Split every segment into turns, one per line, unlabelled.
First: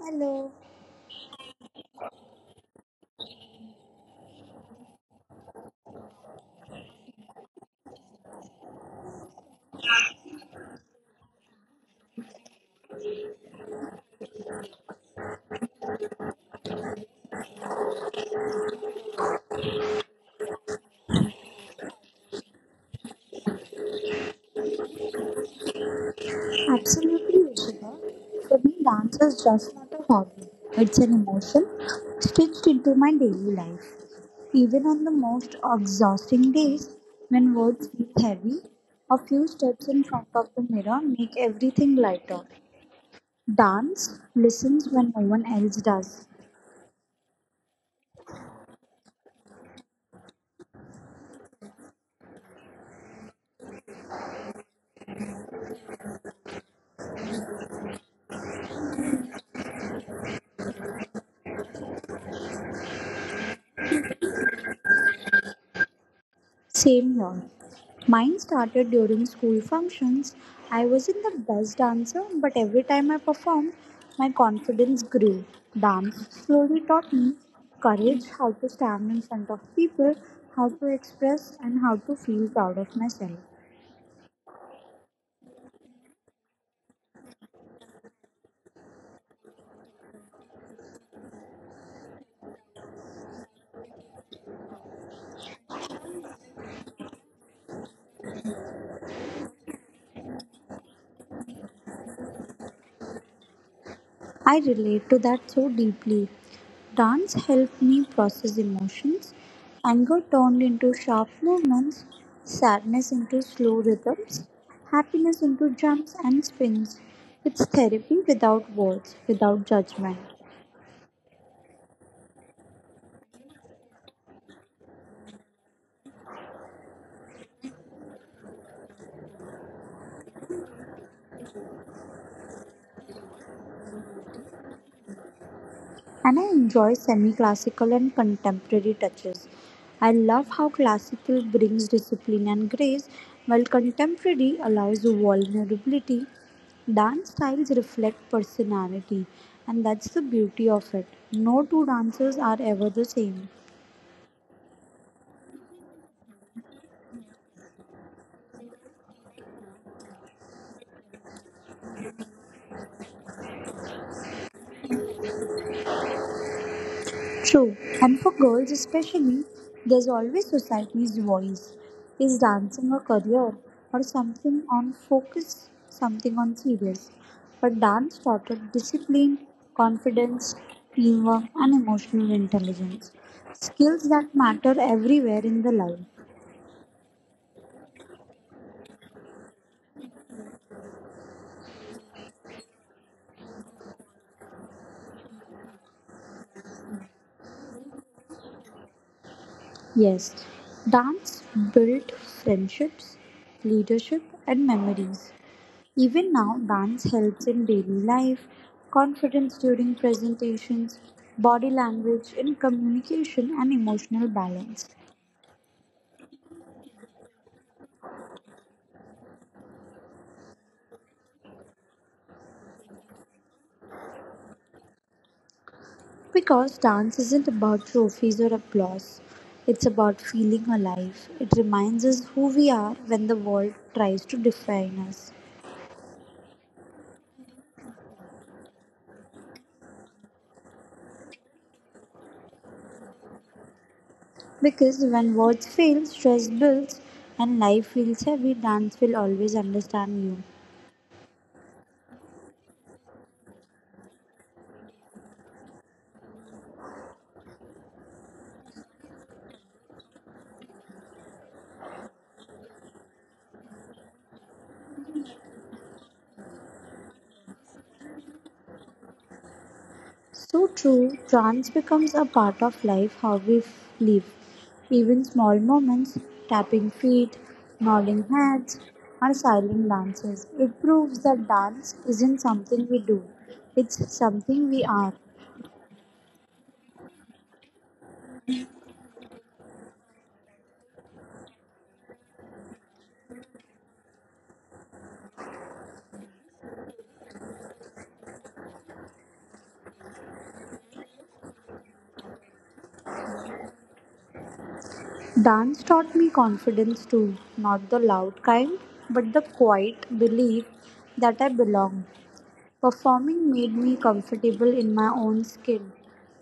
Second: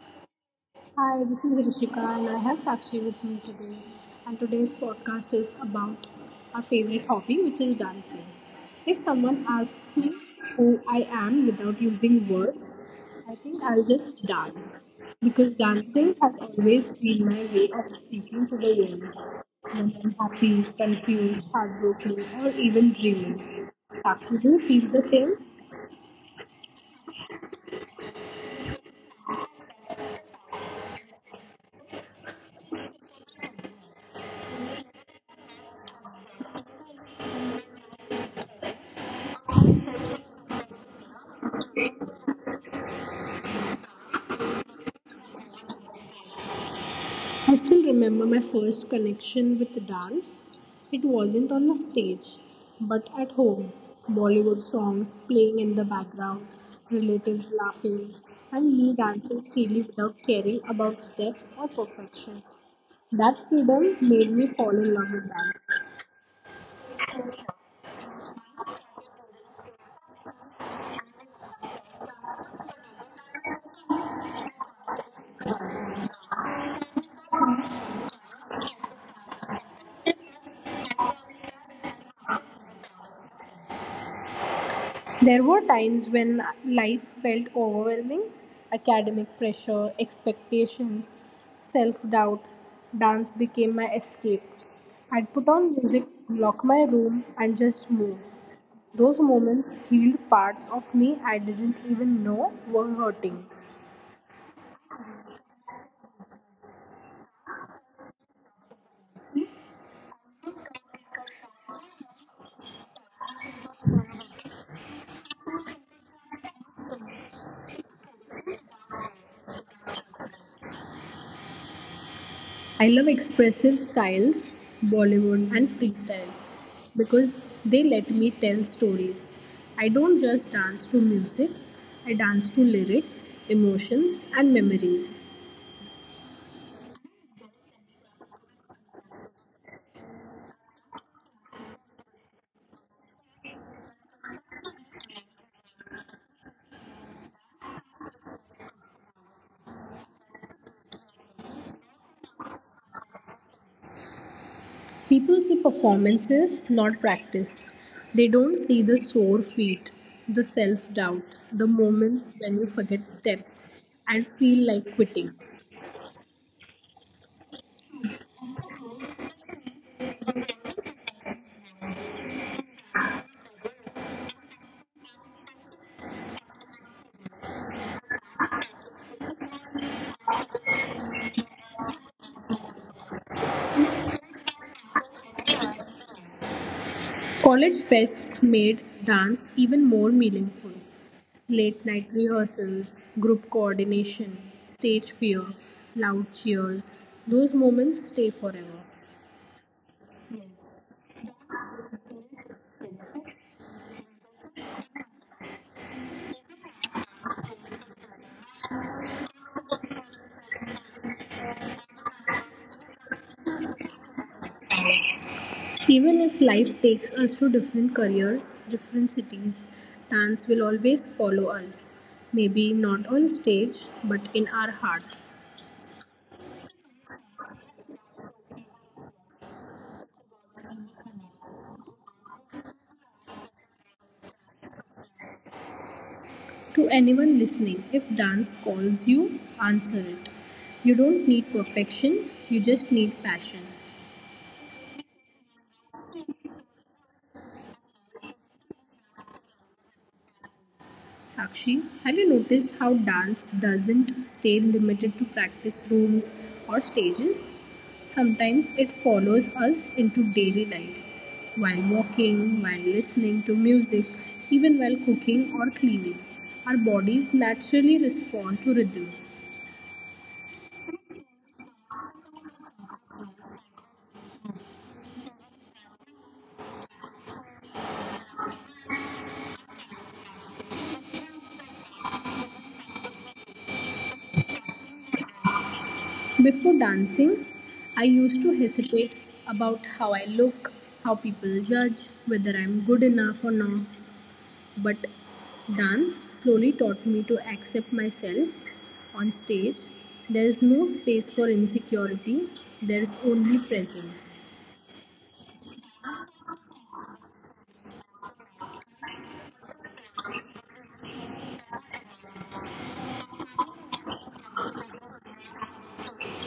Hello.
hi, this is Rishika and I have Sakshi with me today. And today's podcast is about our favorite hobby, which is dancing. If someone asks me who I am without using words, I think I'll just dance because dancing has always been my way of speaking to the world when I'm happy, confused, heartbroken, or even dreaming. Sakshi, do you feel the same?
Absolutely, Rishika. For me, dance is just not a hobby. It's an emotion stitched into my daily life. Even on the most exhausting days, when words feel heavy, a few steps in front of the mirror make everything lighter. Dance listens when no one else does.
I still remember my first connection with dance. It wasn't on the stage, but at home. Bollywood songs playing in the background, relatives laughing, and me dancing freely without caring about steps or perfection. That freedom made me fall in love with dance.
Same here. Mine started during school functions. I wasn't the best dancer, but every time I performed, my confidence grew. Dance slowly taught me courage, how to stand in front of people, how to express, and how to feel proud of myself.
There were times when life felt overwhelming academic pressure, expectations, self doubt. Dance became my escape. I'd put on music, lock my room, and just move. Those moments healed parts of me I didn't even know were hurting.
I relate to that so deeply. Dance helped me process emotions. Anger turned into sharp movements, sadness into slow rhythms, happiness into jumps and spins. It's therapy without words, without judgment.
I love expressive styles, Bollywood, and freestyle because they let me tell stories. I don't just dance to music, I dance to lyrics, emotions, and memories.
And I enjoy semi classical and contemporary touches. I love how classical brings discipline and grace, while contemporary allows vulnerability. Dance styles reflect personality, and that's the beauty of it. No two dances are ever the same.
People see performances, not practice. They don't see the sore feet, the self doubt, the moments when you forget steps and feel like quitting.
True, and for girls especially, there's always society's voice. Is dancing a career or something on focus, something on serious? But dance taught started discipline, confidence, teamwork, and emotional intelligence. Skills that matter everywhere in the life.
College fests made dance even more meaningful. Late night rehearsals, group coordination, stage fear, loud cheers. Those moments stay forever.
Yes, dance built friendships, leadership, and memories. Even now, dance helps in daily life, confidence during presentations, body language in communication, and emotional balance.
Even if life takes us to different careers, different cities, dance will always follow us. Maybe not on stage, but in our hearts.
Because dance isn't about trophies or applause, it's about feeling alive. It reminds us who we are when the world tries to define us.
To anyone listening, if dance calls you, answer it. You don't need perfection, you just need passion.
Because when words fail, stress builds, and life feels heavy, dance will always understand you.
Sakshi, have you noticed how dance doesn't stay limited to practice rooms or stages? Sometimes it follows us into daily life, while walking, while listening to music, even while cooking or cleaning. Our bodies naturally respond to rhythm.
So true, trance becomes a part of life, live. Even small moments, tapping feet, nodding heads, or silent dances. It proves that dance isn't something we do, it's something we are.
Before dancing, I used to hesitate about how I look, how people judge, whether I'm good enough or not. But dance slowly taught me to accept myself on stage. There is no space for insecurity, there is only presence.
Dance taught me confidence too, not the loud kind, but the quiet belief that I belong. Performing made me comfortable in my own skin.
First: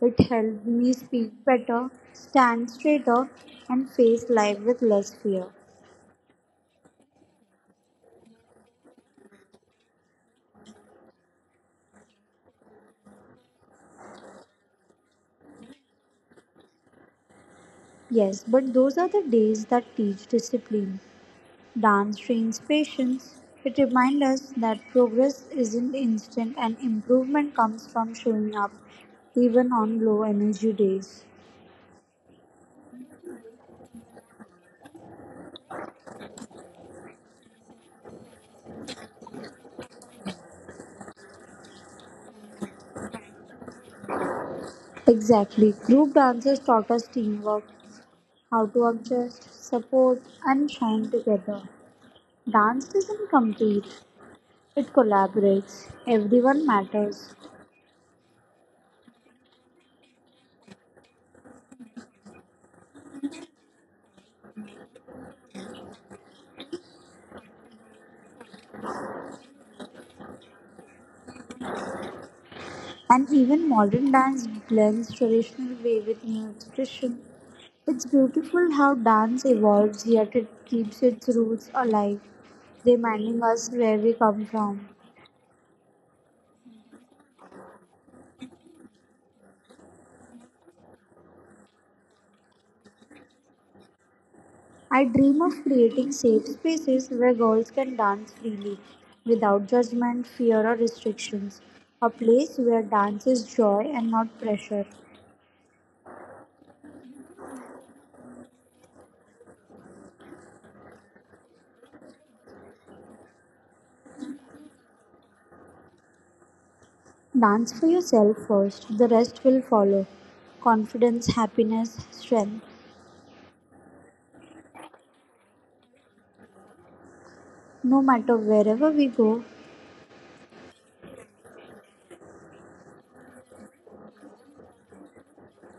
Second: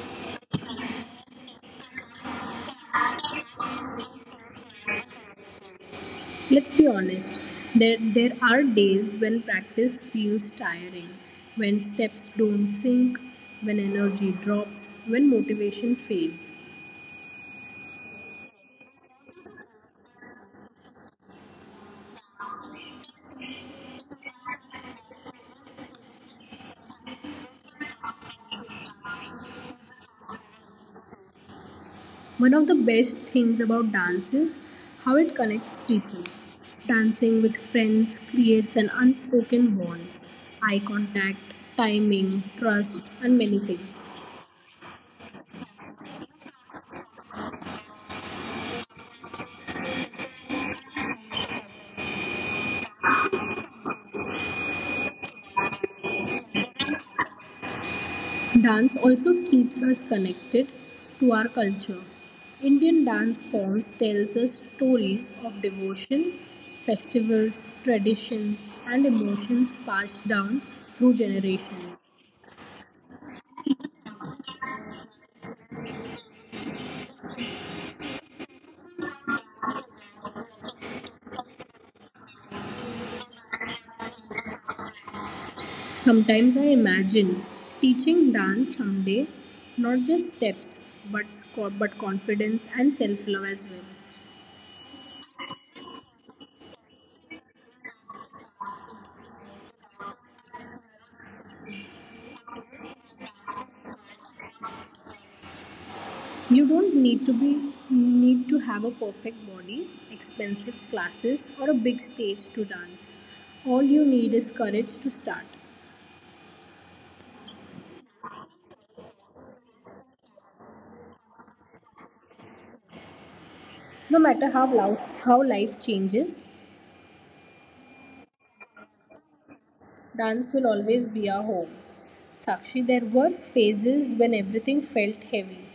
It helped me speak better, stand straighter, and face life with less fear.
Let's be honest, there are days when practice feels tiring, when steps don't sink, when energy drops, when motivation fades.
Yes, but those are the days that teach discipline. Dance trains patience. It reminds us that progress isn't instant and improvement comes from showing up, even on low energy days.
One of the best things about dance is how it connects people. Dancing with friends creates an unspoken bond, eye contact, timing, trust, and many things.
Exactly. Group dances taught us teamwork, how to adjust, support, and shine together. Dance doesn't compete, it collaborates. Everyone matters.
Dance also keeps us connected to our culture. Indian dance forms tells us stories of devotion, festivals, traditions, and emotions passed down through generations.
And even modern dance blends traditional way with new expression. It's beautiful how dance evolves, yet it keeps its roots alive, reminding us where we come from.
Sometimes I imagine teaching dance someday, not just steps, but confidence and self-love as well.
I dream of creating safe spaces where girls can dance freely, without judgment, fear, or restrictions. A place where dance is joy and not pressure.
You don't need to have a perfect body, expensive classes, or a big stage to dance. All you need is courage to start.
Dance for yourself first, the rest will follow. Confidence, happiness, strength.
No matter how loud, how life changes,
No matter wherever we go.
dance will always be our home. Sakshi, there were phases when everything felt heavy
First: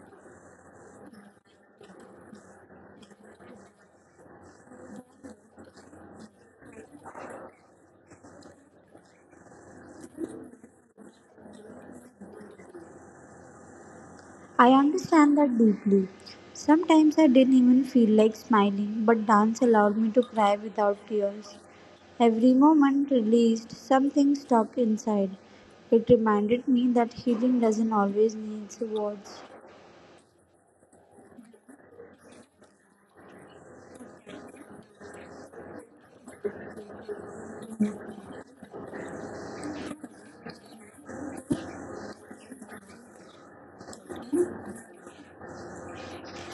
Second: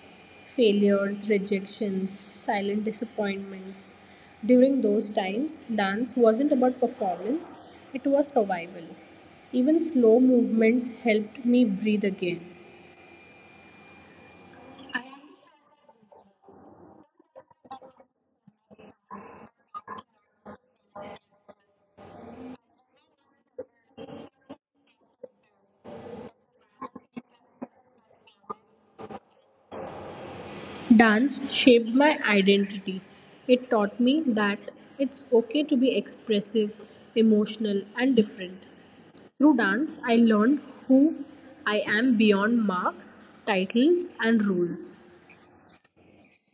failures, rejections, silent disappointments. During those times, dance wasn't about performance, it was survival. Even slow movements helped me breathe again.
I understand that deeply. Sometimes I didn't even feel like smiling, but dance allowed me to cry without tears. Every moment released something stuck inside. It reminded me that healing doesn't always need words.
Dance shaped my identity. It taught me that it's okay to be expressive, emotional, and different. Through dance, I learned who I am beyond marks, titles, and rules.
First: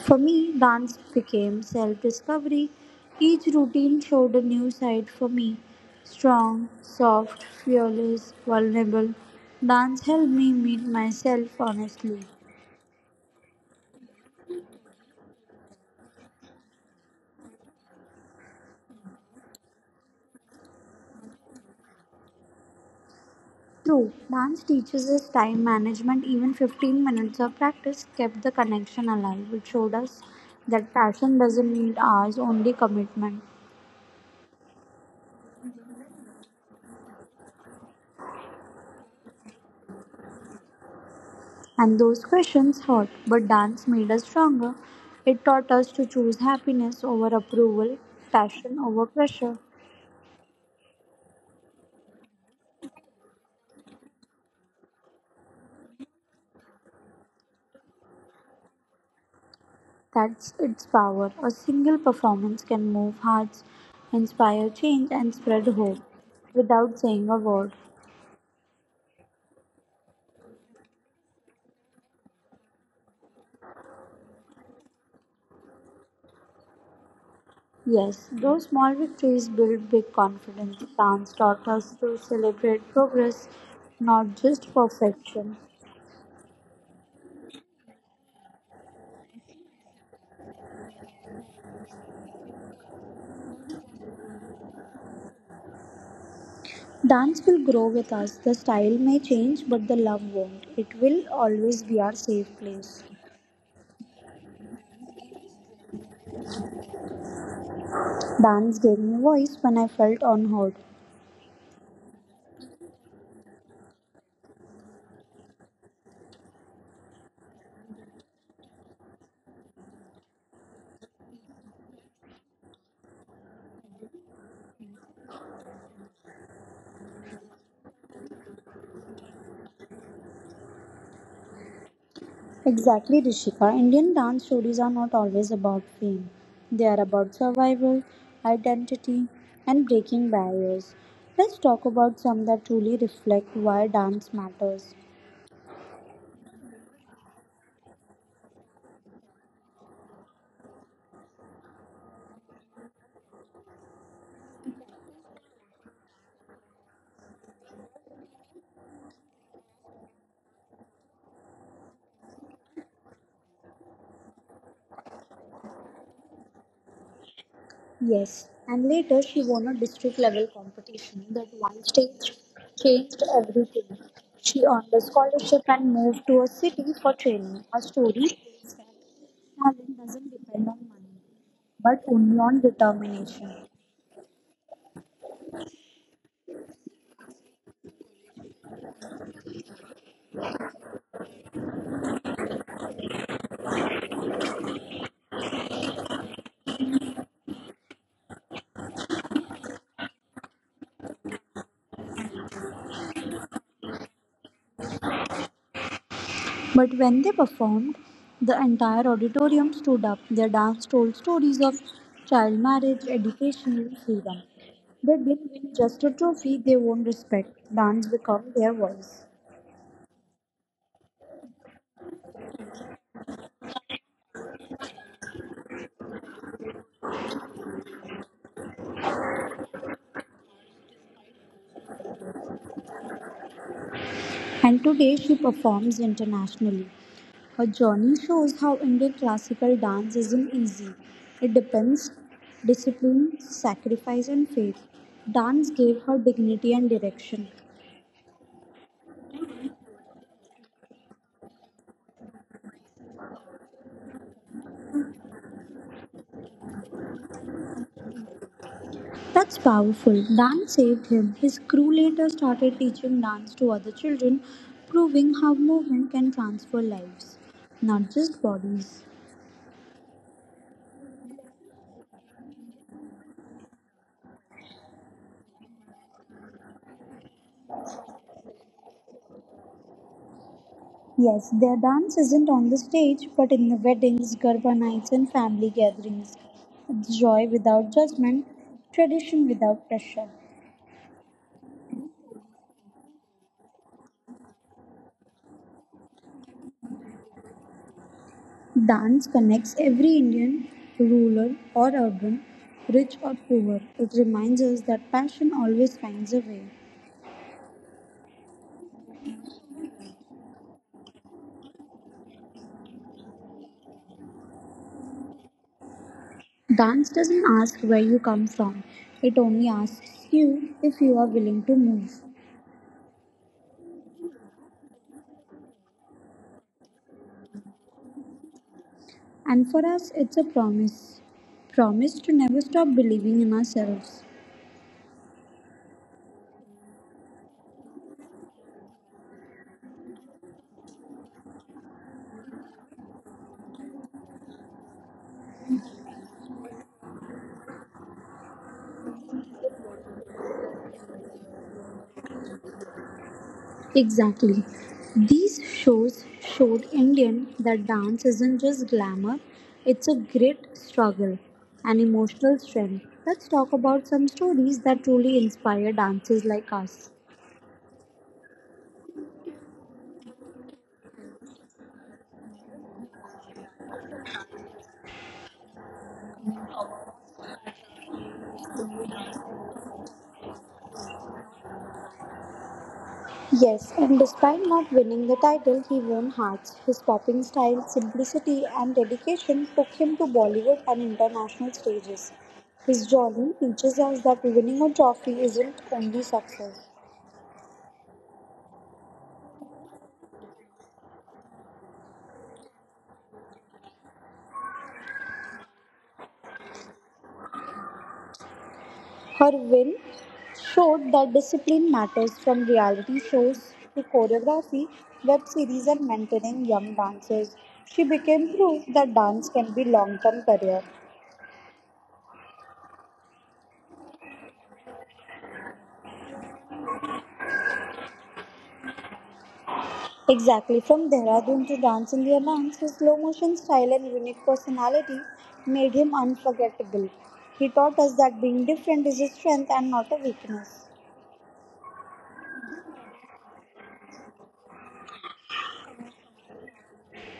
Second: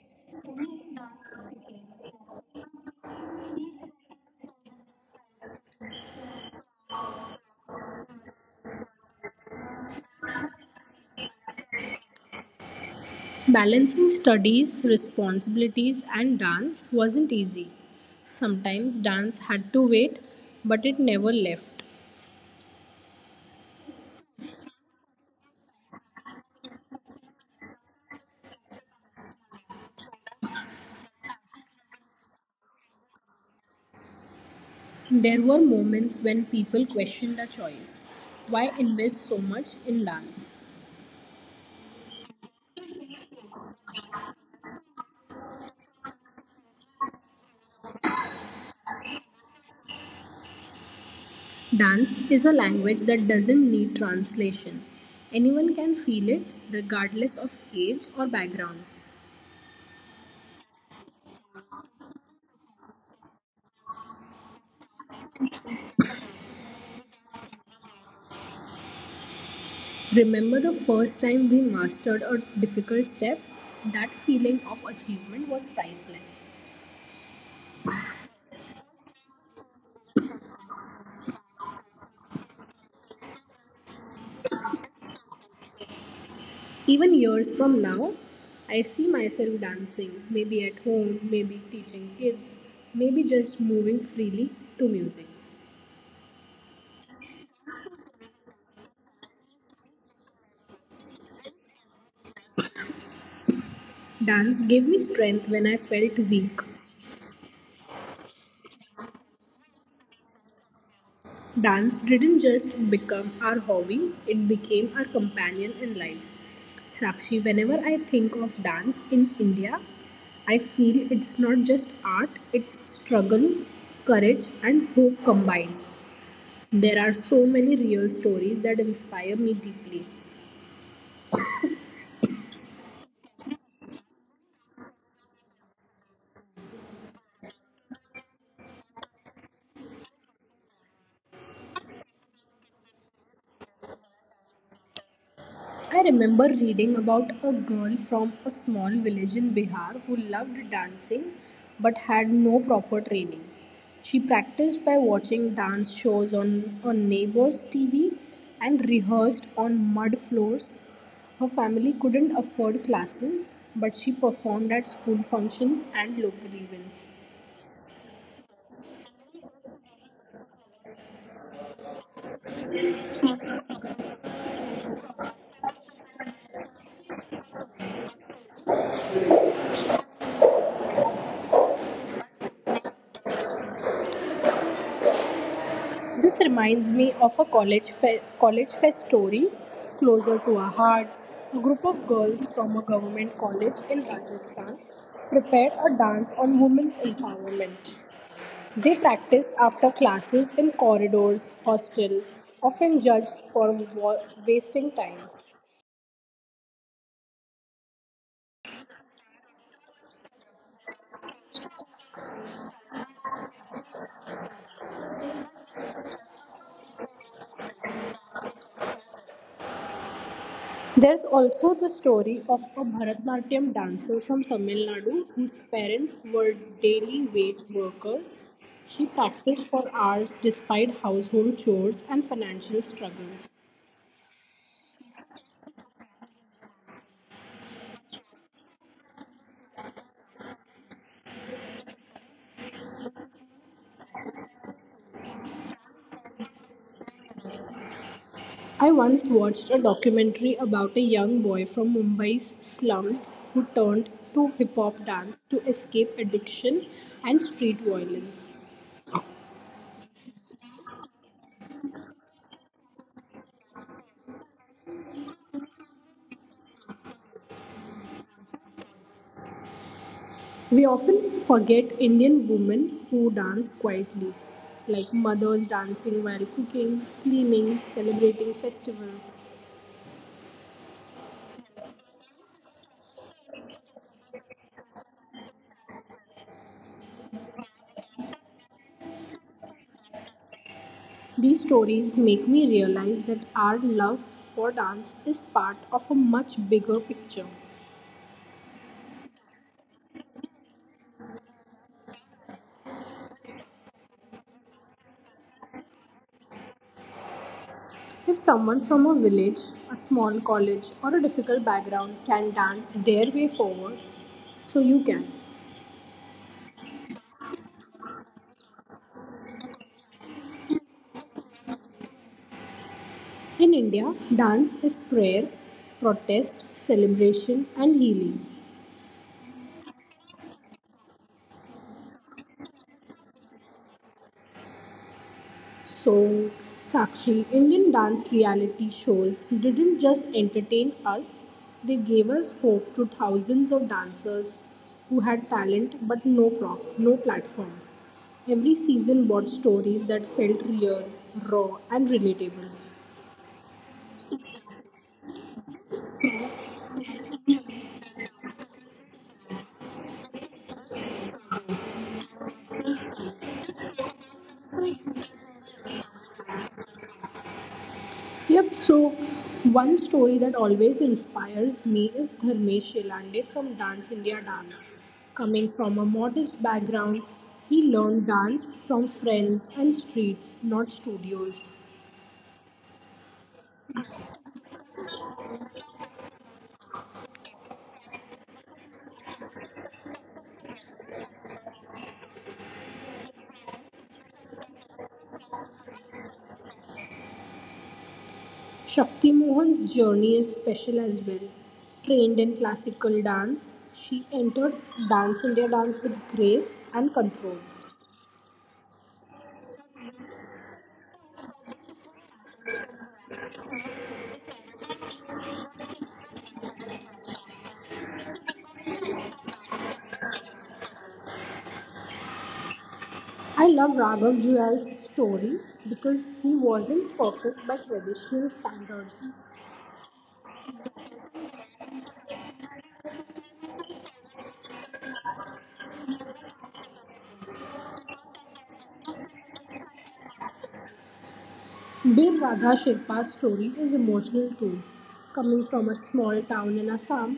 For me, dance became self discovery. Each routine showed a new side for me strong, soft, fearless, vulnerable. Dance helped me meet myself honestly.
Balancing studies, responsibilities, and dance wasn't easy. Sometimes dance had to wait, but it never left.
True, dance teaches us time management. Even 15 minutes of practice kept the connection alive. It showed us that passion doesn't need hours, only commitment.
There were moments when people questioned our choice. Why invest so much in dance?
And those questions hurt, but dance made us stronger. It taught us to choose happiness over approval, passion over pressure.
Dance is a language that doesn't need translation. Anyone can feel it, regardless of age or background.
That's its power. A single performance can move hearts, inspire change, and spread hope without saying a word.
Remember the first time we mastered a difficult step? That feeling of achievement was priceless.
Yes, those small victories build big confidence. Dance taught us to celebrate progress, not just perfection.
Even years from now, I see myself dancing, maybe at home, maybe teaching kids, maybe just moving freely to music.
Dance will grow with us. The style may change, but the love won't. It will always be our safe place.
Dance gave me strength when I felt weak.
Dance gave me voice when I felt unheard.
Dance didn't just become our hobby, it became our companion in life. Sakshi, whenever I think of dance in India, I feel it's not just art, it's struggle, courage, and hope combined. There are so many real stories that inspire me deeply.
Exactly, Rishika. Indian dance stories are not always about fame, they are about survival, identity, and breaking barriers. Let's talk about some that truly reflect why dance matters.
I remember reading about a girl from a small village in Bihar who loved dancing but had no proper training. She practiced by watching dance shows on neighbors' TV and rehearsed on mud floors. Her family couldn't afford classes, but she performed at school functions and local events.
Yes, and later she won a district level competition. That one stage changed everything. She earned a scholarship and moved to a city for training. Her story proves that talent doesn't depend on money, but only on determination.
This reminds me of a college fest story closer to our hearts. A group of girls from a government college in Rajasthan prepared a dance on women's empowerment. They practiced after classes in corridors, hostel, often judged for wasting time.
But when they performed, the entire auditorium stood up. Their dance told stories of child marriage, education, and freedom. They didn't win just a trophy, they won respect. Dance became their voice.
There is also the story of a Bharatanatyam dancer from Tamil Nadu whose parents were daily wage workers. She practiced for hours despite household chores and financial struggles.
And today she performs internationally. Her journey shows how Indian classical dance isn't easy. It depends discipline, sacrifice and faith. Dance gave her dignity and direction.
I once watched a documentary about a young boy from Mumbai's slums who turned to hip hop dance to escape addiction and street violence.
That's powerful. Dance saved him. His crew later started teaching dance to other children, proving how movement can transform lives, not just bodies.
We often forget Indian women who dance quietly, like mothers dancing while cooking, cleaning, celebrating festivals.
Yes, their dance isn't on the stage, but in the weddings, Garba nights, and family gatherings. It's joy without judgment, tradition without pressure.
These stories make me realize that our love for dance is part of a much bigger picture.
Dance connects every Indian, rural or urban, rich or poor. It reminds us that passion always finds a way.
If someone from a village, a small college, or a difficult background can dance their way forward, so you can.
Dance doesn't ask where you come from, it only asks you if you are willing to move.
In India, dance is prayer, protest, celebration, and healing.
And for us, it's a promise promise to never stop believing in ourselves.
So, Sakshi, Indian dance reality shows didn't just entertain us, they gave us hope to thousands of dancers who had talent but no prop, no platform. Every season brought stories that felt real, raw, and relatable.
Exactly. These shows showed Indian that dance isn't just glamour, it's a great struggle and emotional strength. Let's talk about some stories that truly inspire dancers like us.
Yep, so one story that always inspires me is Dharmesh Shilande from Dance India Dance. Coming from a modest background, he learned dance from friends and streets, not studios.
Yes, and despite not winning the title, he won hearts. His popping style, simplicity, and dedication took him to Bollywood and international stages. His journey teaches us that winning a trophy isn't only success.
Shakti Mohan's journey is special as well. Trained in classical dance, she entered Dance India Dance with grace and control.
Her win showed that discipline matters from reality shows to choreography, web series, and mentoring young dancers. She became proof that dance can be long term career.
I love Raghav Juel's story because he wasn't perfect by traditional standards.
Exactly from Dehradun to Dance India Dance, his slow motion style and unique personality made him unforgettable. He taught us that being different is a strength and not a weakness.
Bir Radha Shilpa's story is emotional too. Coming from a small town in Assam,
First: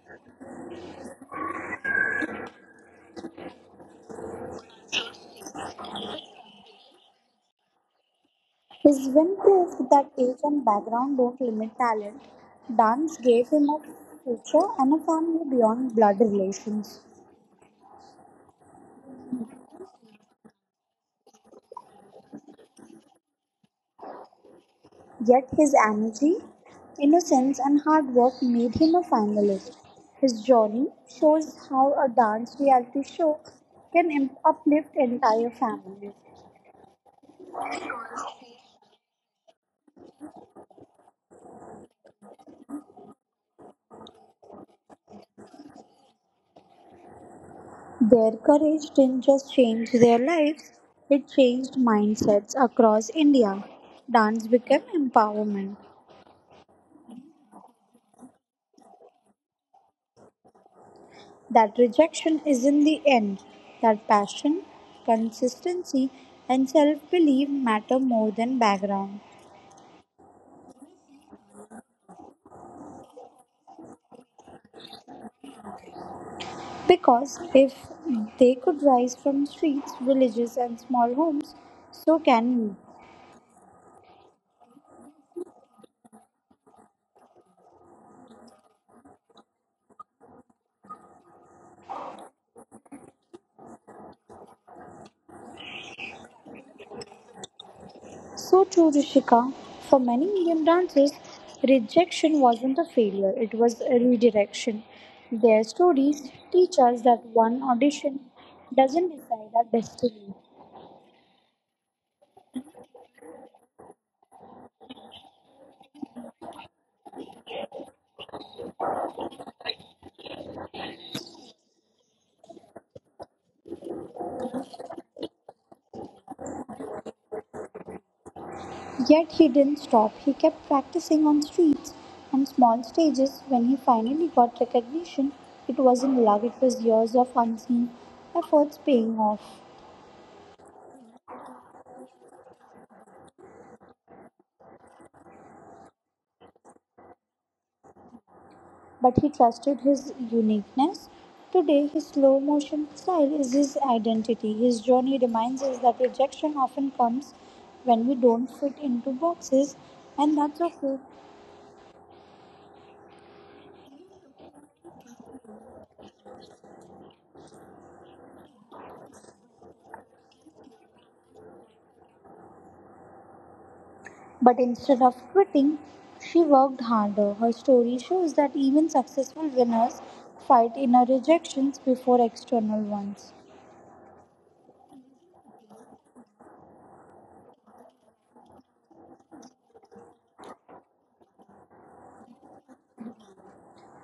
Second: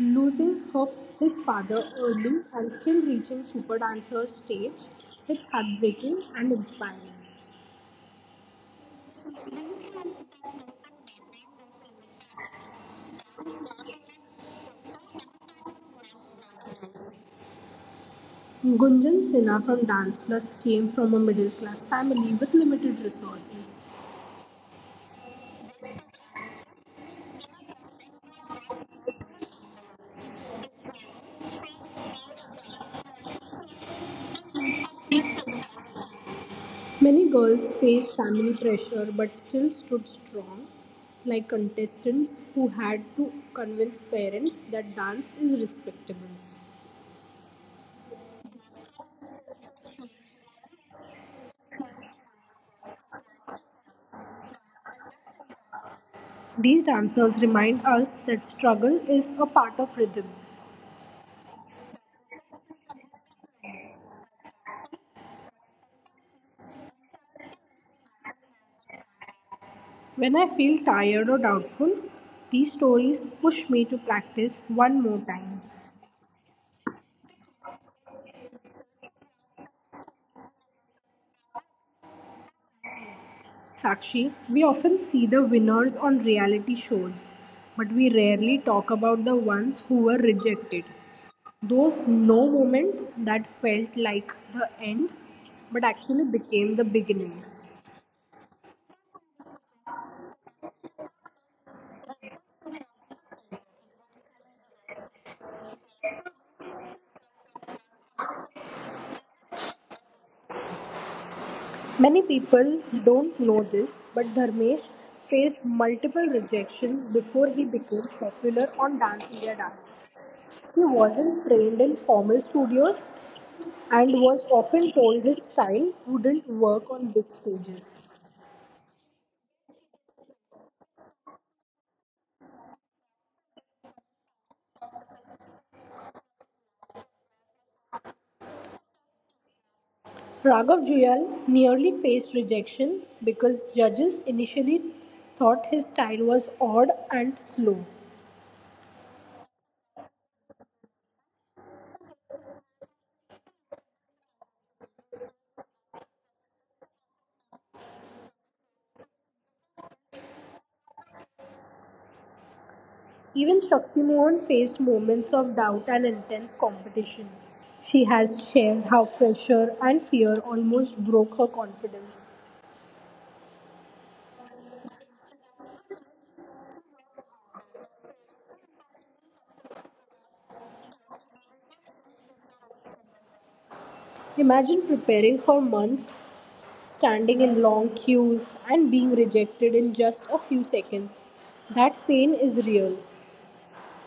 losing her, his father early and still reaching super dancer stage, it's heartbreaking and inspiring.
His win proved that age and background don't limit talent. Dance gave him a future and a family beyond blood relations.
Gunjan Sinha from Dance Plus came from a middle class family with limited resources.
Yet his energy, innocence, and hard work made him a finalist. His journey shows how a dance reality show uplift entire families.
Many girls faced family pressure but still stood strong, like contestants who had to convince parents that dance is respectable.
Their courage didn't just change their lives, it changed mindsets across India. Dance became empowerment.
These dancers remind us that struggle is a part of rhythm.
That rejection is in the end, that passion, consistency, and self belief matter more than background.
When I feel tired or doubtful, these stories push me to practice one more time.
Because if they could rise from streets, villages, and small homes, so can you.
Sakshi, we often see the winners on reality shows, but we rarely talk about the ones who were rejected. Those no moments that felt like the end but actually became the beginning.
So too, Rishika, for many Indian dancers, rejection wasn't a failure, it was a redirection. Their stories teach us that one audition doesn't decide our destiny.
Many people don't know this, but Dharmesh faced multiple rejections before he became popular on Dance India Dance. He wasn't trained in formal studios and was often told his style wouldn't work on big stages.
Yet he didn't stop, he kept practicing on streets and small stages. When he finally got recognition, it wasn't luck, it was years of unseen efforts paying off.
Raghav Juyal nearly faced rejection because judges initially thought his style was odd and slow.
But he trusted his uniqueness. Today, his slow motion style is his identity. His journey reminds us that rejection often comes when we don't fit into boxes, and that's okay.
Even Shakti-Mohan faced moments of doubt and intense competition. She has shared how pressure and fear almost broke her confidence.
But instead of quitting, she worked harder. Her story shows that even successful winners fight inner rejections before external ones.
Imagine preparing for months, standing in long queues, and being rejected in just a few seconds. That pain is real.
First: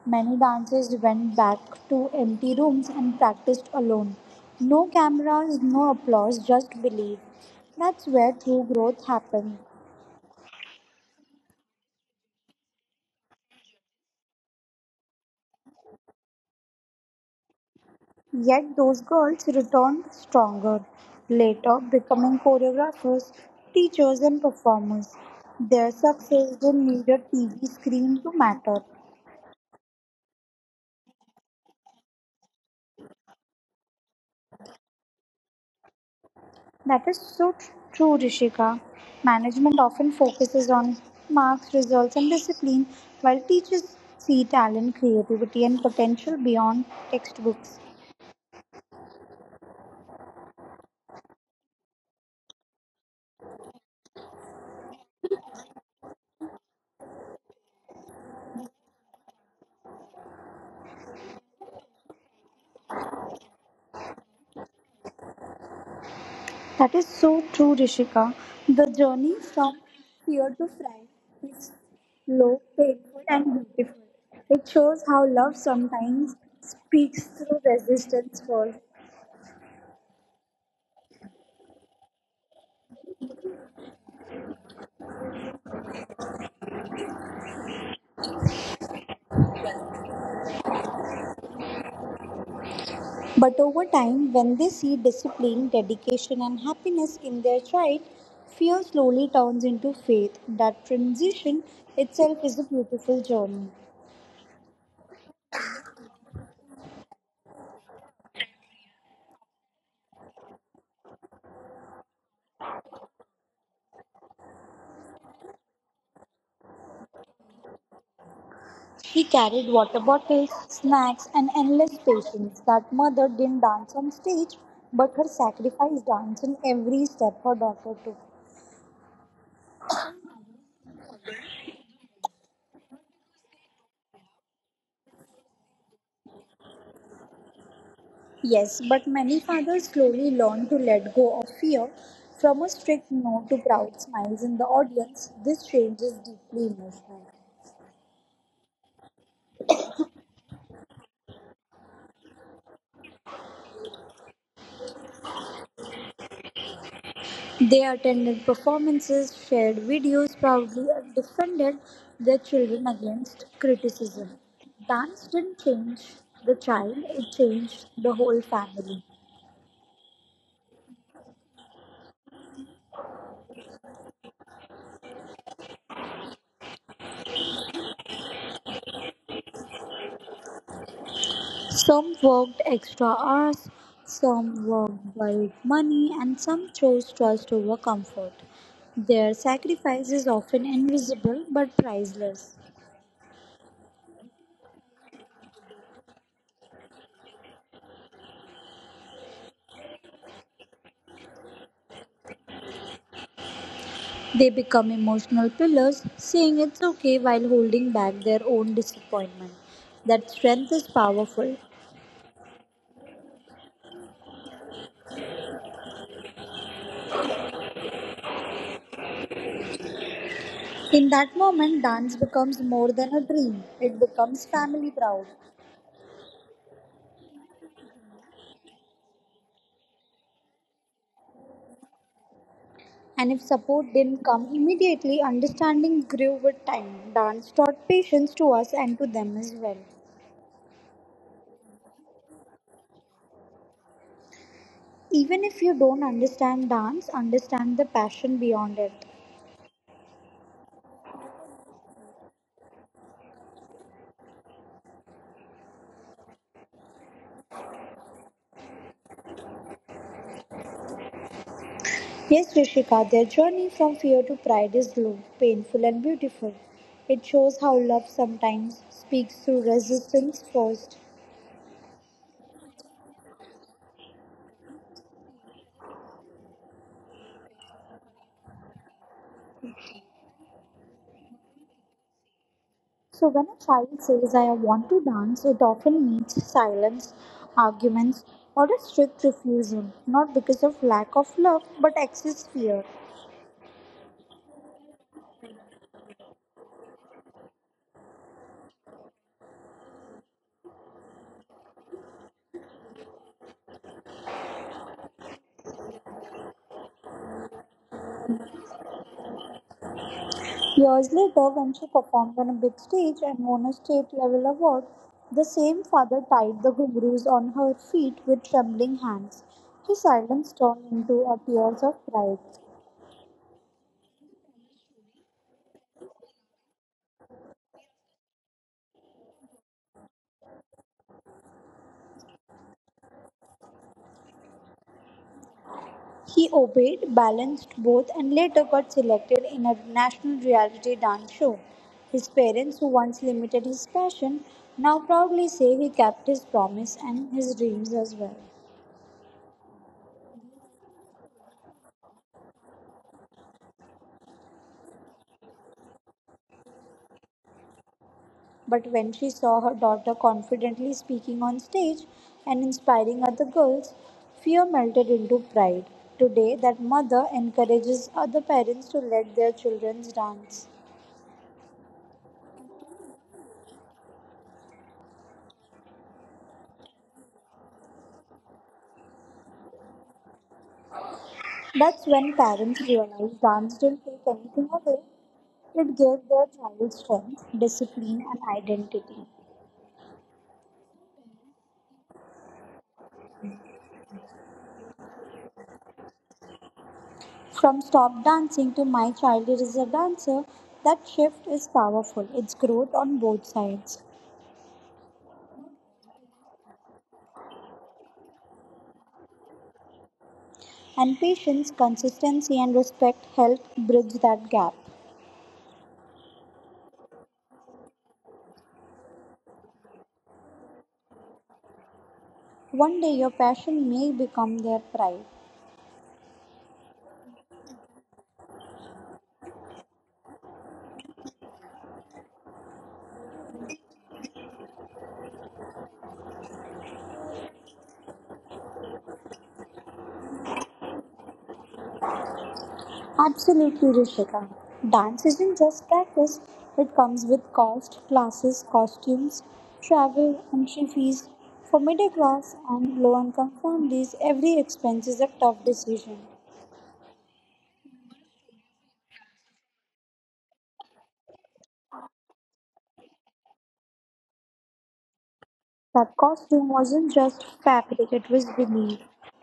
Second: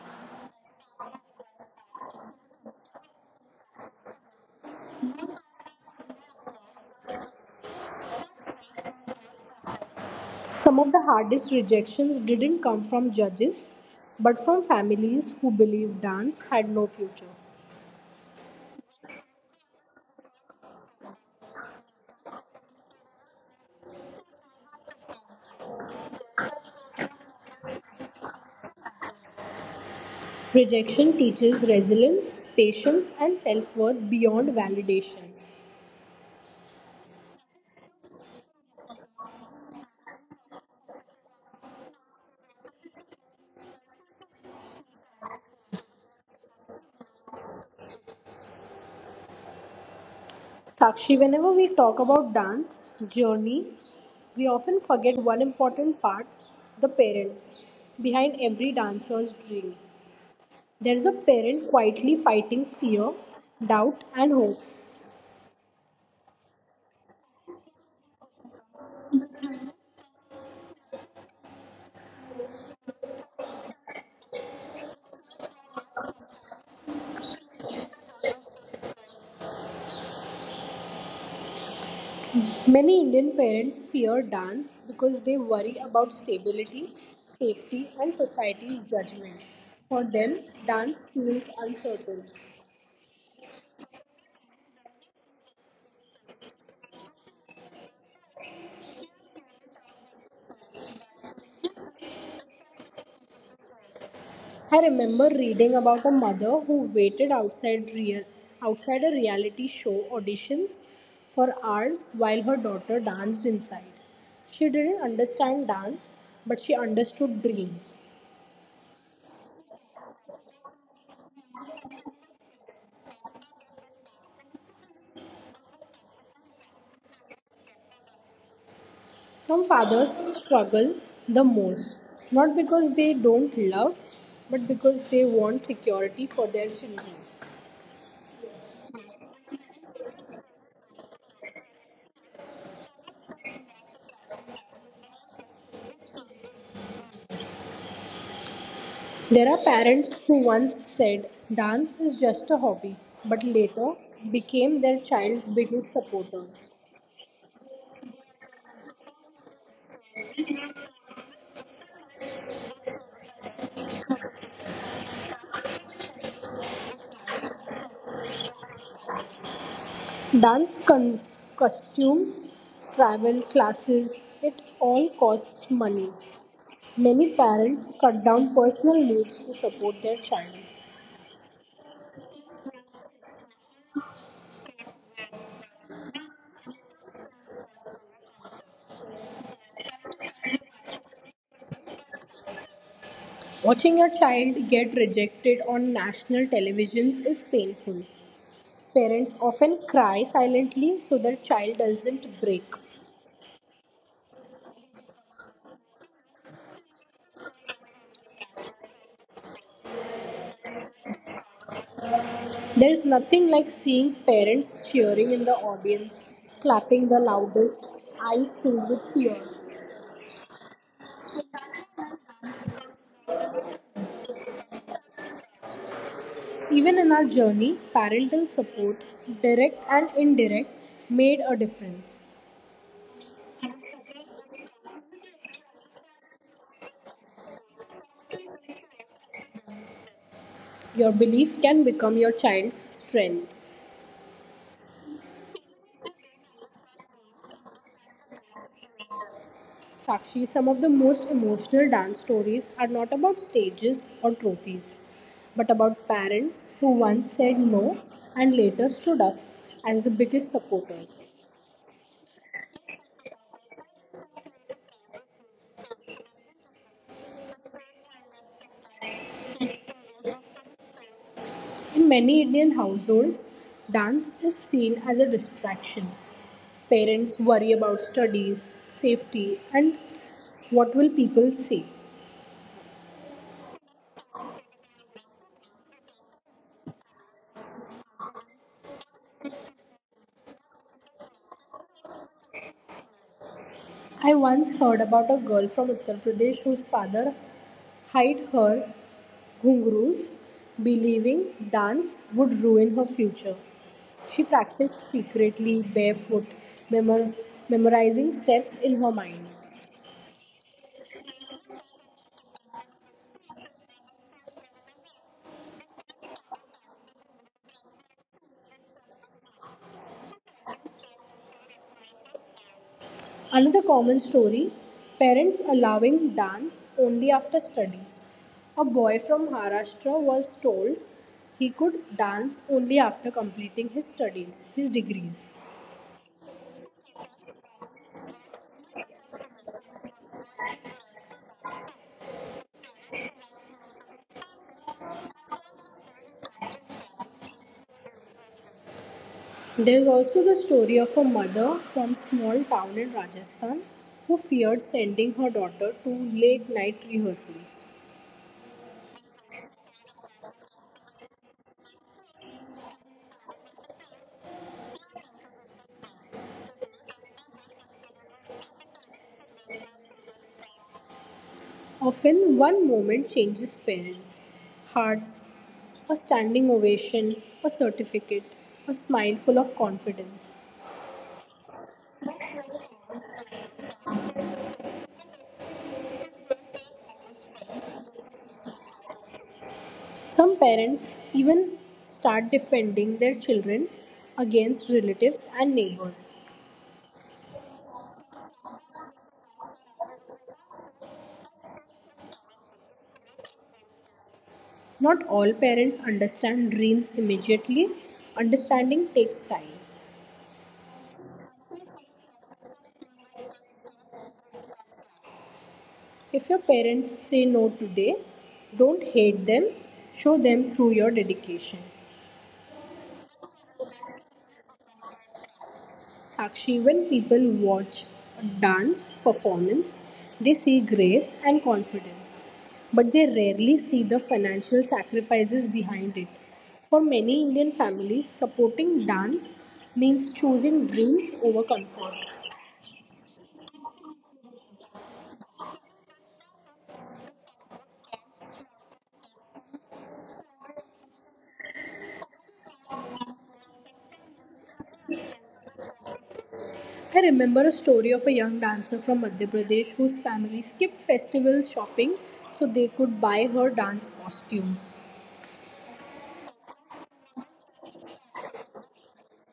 Many dancers went back to empty rooms and practiced alone. No cameras, no applause, just belief. That's where true growth happened.
Some of the hardest rejections didn't come from judges, but from families who believed dance had no future.
Yet those girls returned stronger, later becoming choreographers, teachers, and performers. Their success didn't need a TV screen to matter.
Rejection teaches resilience, patience, and self worth beyond validation.
That is so true, Rishika. Management often focuses on marks, results, and discipline, while teachers see talent, creativity, and potential beyond textbooks.
Sakshi, whenever we talk about dance journey, we often forget one important part the parents. Behind every dancer's dream, there is a parent quietly fighting fear, doubt, and hope.
That is so true, Rishika. The journey from fear to fright is slow, painful, and beautiful. It shows how love sometimes speaks through resistance first.
Many Indian parents fear dance because they worry about stability, safety, and society's judgment. For them, dance feels uncertain.
But over time, when they see discipline, dedication, and happiness in their child, fear slowly turns into faith. That transition itself is a beautiful journey.
I remember reading about a mother who waited outside a reality show auditions for hours while her daughter danced inside. She didn't understand dance, but she understood dreams.
He carried water bottles, snacks, and endless patience. That mother didn't dance on stage, but her sacrifice danced in every step her daughter took.
Some fathers struggle the most, not because they don't love, but because they want security for their children.
Yes, but many fathers slowly learn to let go of fear. From a strict no to proud smiles in the audience, this change is deeply emotional.
There are parents who once said dance is just a hobby, but later became their child's biggest supporters.
They attended performances, shared videos proudly, and defended their children against criticism. Dance didn't change the child, it changed the whole family.
Costumes, travel, classes, it all costs money. Many parents cut down personal needs to support their child.
Some worked extra hours, some worked bulk money, and some chose trust over comfort. Their sacrifice is often invisible but priceless.
Watching your child get rejected on national televisions is painful. Parents often cry silently so their child doesn't break.
They become emotional pillars, saying it's okay while holding back their own disappointment. That strength is powerful.
There's nothing like seeing parents cheering in the audience, clapping the loudest, eyes filled with tears.
In that moment, dance becomes more than a dream, it becomes family proud.
Even in our journey, parental support, direct and indirect, made a difference.
And if support didn't come immediately, understanding grew with time. Dance taught patience to us and to them as well.
Your belief can become your child's strength.
Even if you don't understand dance, understand the passion beyond it.
Sakshi, some of the most emotional dance stories are not about stages or trophies, but about parents who once said no and later stood up as the biggest supporters.
Yes, Rishika, their journey from fear to pride is low, painful, and beautiful. It shows how love sometimes speaks through resistance first.
In many Indian households, dance is seen as a distraction. Parents worry about studies, safety, and what will people say.
So, when a child says, I want to dance, it often means silence, arguments, or a strict refusal, not because of lack of love but excess fear.
I once heard about a girl from Uttar Pradesh whose father hid her ghungroos, believing dance would ruin her future. She practiced secretly barefoot, memor- memorizing steps in her mind.
Years later, when she performed on a big stage and won a state level award, the same father tied the gurus on her feet with trembling hands. His silence turned into a tears of pride.
Another common story, parents allowing dance only after studies. A boy from Maharashtra was told he could dance only after completing his studies, his degrees.
He obeyed, balanced both, and later got selected in a national reality dance show. His parents, who once limited his passion, now proudly say he kept his promise and his dreams as well.
There is also the story of a mother from small town in Rajasthan who feared sending her daughter to late night rehearsals.
But when she saw her daughter confidently speaking on stage and inspiring other girls, fear melted into pride. Today, that mother encourages other parents to let their children dance.
Often one moment changes parents, hearts, a standing ovation, a certificate, a smile full of confidence.
That's when parents realized dance didn't take anything away, it gave their child strength, discipline, and identity.
Some parents even start defending their children against relatives and neighbors.
From stop dancing to my child is a dancer, that shift is powerful. It's growth on both sides.
Not all parents understand dreams immediately. Understanding takes time.
And patience, consistency, and respect help bridge that gap.
If your parents say no today, don't hate them, show them through your dedication.
One day, your passion may become their pride.
Sakshi, when people watch a dance performance, they see grace and confidence, but they rarely see the financial sacrifices behind it. For many Indian families, supporting dance means choosing dreams over comfort.
Absolutely, Rishika. Dance isn't just practice, it comes with cost, classes, costumes, travel, entry fees. For middle class and low income families, every expense is a tough decision.
I remember a story of a young dancer from Madhya Pradesh whose family skipped festival shopping so they could buy her dance costume.
That costume wasn't just fabric, it was belief.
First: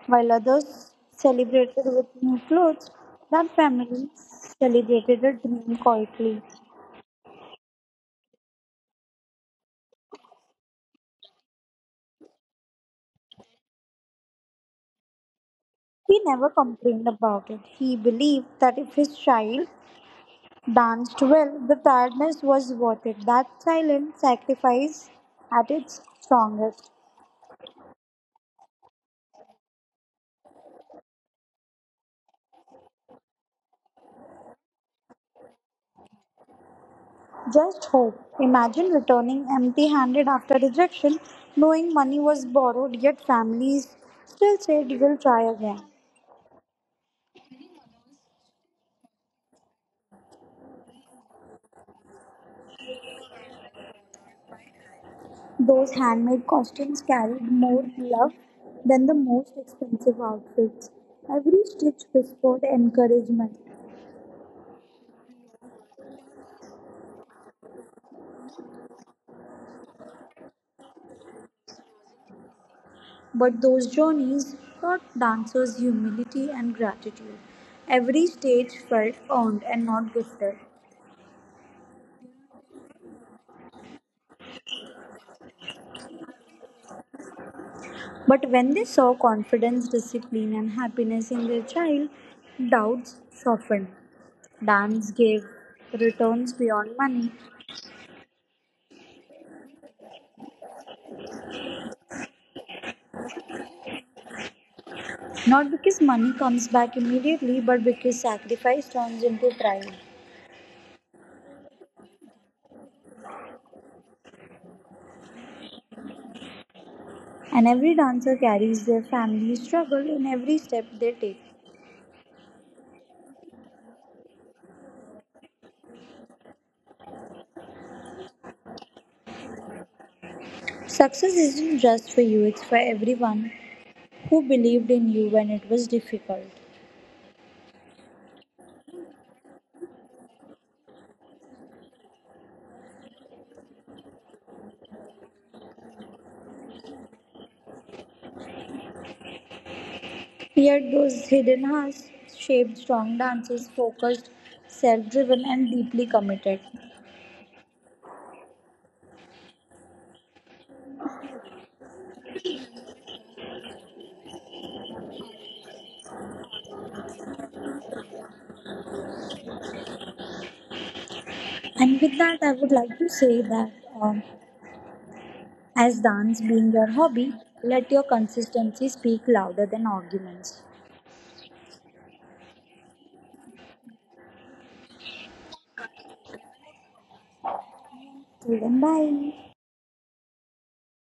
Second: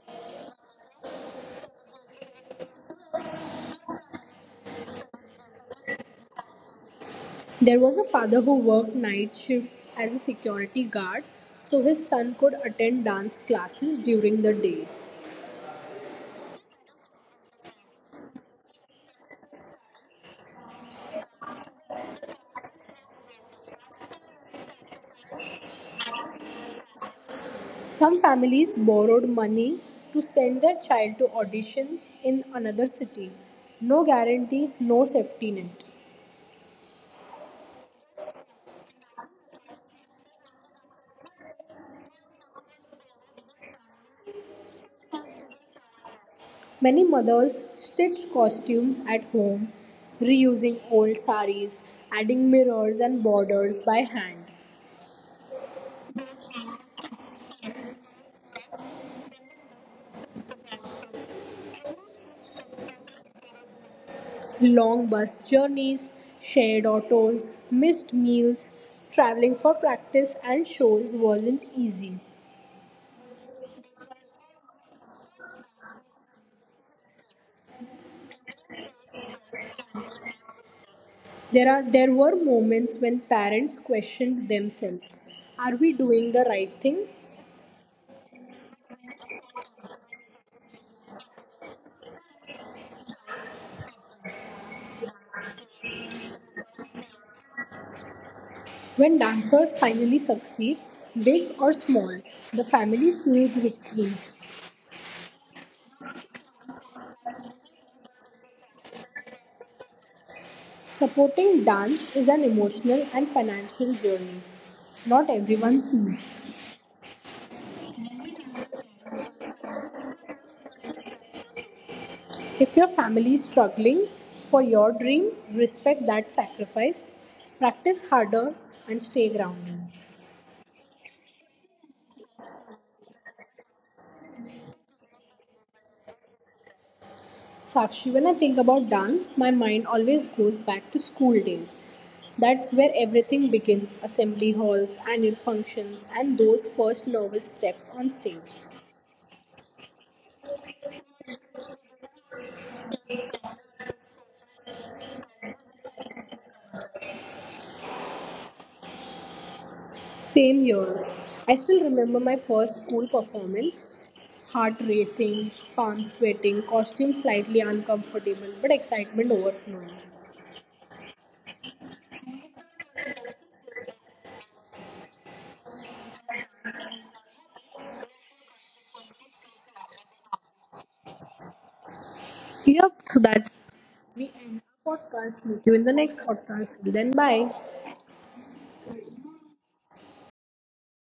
While others celebrated with new clothes, that family celebrated a dream quietly.
There was a father who worked night shifts as a security guard so his son could attend dance classes during the day.
He never complained about it. He believed that if his child danced well, the tiredness was worth it. That silent sacrifice at its strongest.
Some families borrowed money to send their child to auditions in another city. No guarantee, no safety net.
Just hope. Imagine returning empty handed after rejection, knowing money was borrowed, yet families still said, We'll try again.
Many mothers stitched costumes at home, reusing old saris, adding mirrors and borders by hand.
Those handmade costumes carried more love than the most expensive outfits. Every stitch whispered encouragement.
Long bus journeys, shared autos, missed meals, traveling for practice and shows wasn't easy.
But those journeys taught dancers humility and gratitude. Every stage felt earned and not gifted.
There were moments when parents questioned themselves. Are we doing the right thing?
But when they saw confidence, discipline, and happiness in their child, doubts softened. Dance gave returns beyond money,
When dancers finally succeed, big or small, the family feels victory.
not because money comes back immediately, but because sacrifice turns into pride.
Supporting dance is an emotional and financial journey. Not everyone sees.
And every dancer carries their family struggle in every step they take.
If your family is struggling for your dream, respect that sacrifice, practice harder, and stay grounded.
Success isn't just for you, it's for everyone who believed in you when it was difficult.
Sakshi, when I think about dance, my mind always goes back to school days. That's where everything began assembly halls, annual functions, and those first nervous steps on stage.
Yet those hidden hearts shaped strong dancers, focused, self driven, and deeply committed.
Same year, I still remember my first school performance heart racing, palms sweating, costume slightly uncomfortable, but excitement overflowing.
And with that, I would like to say that um, as dance being your hobby, let your consistency speak louder than arguments.
Yep, so that's we end our podcast. Meet you in the next podcast. Till then, bye.
Till then, bye.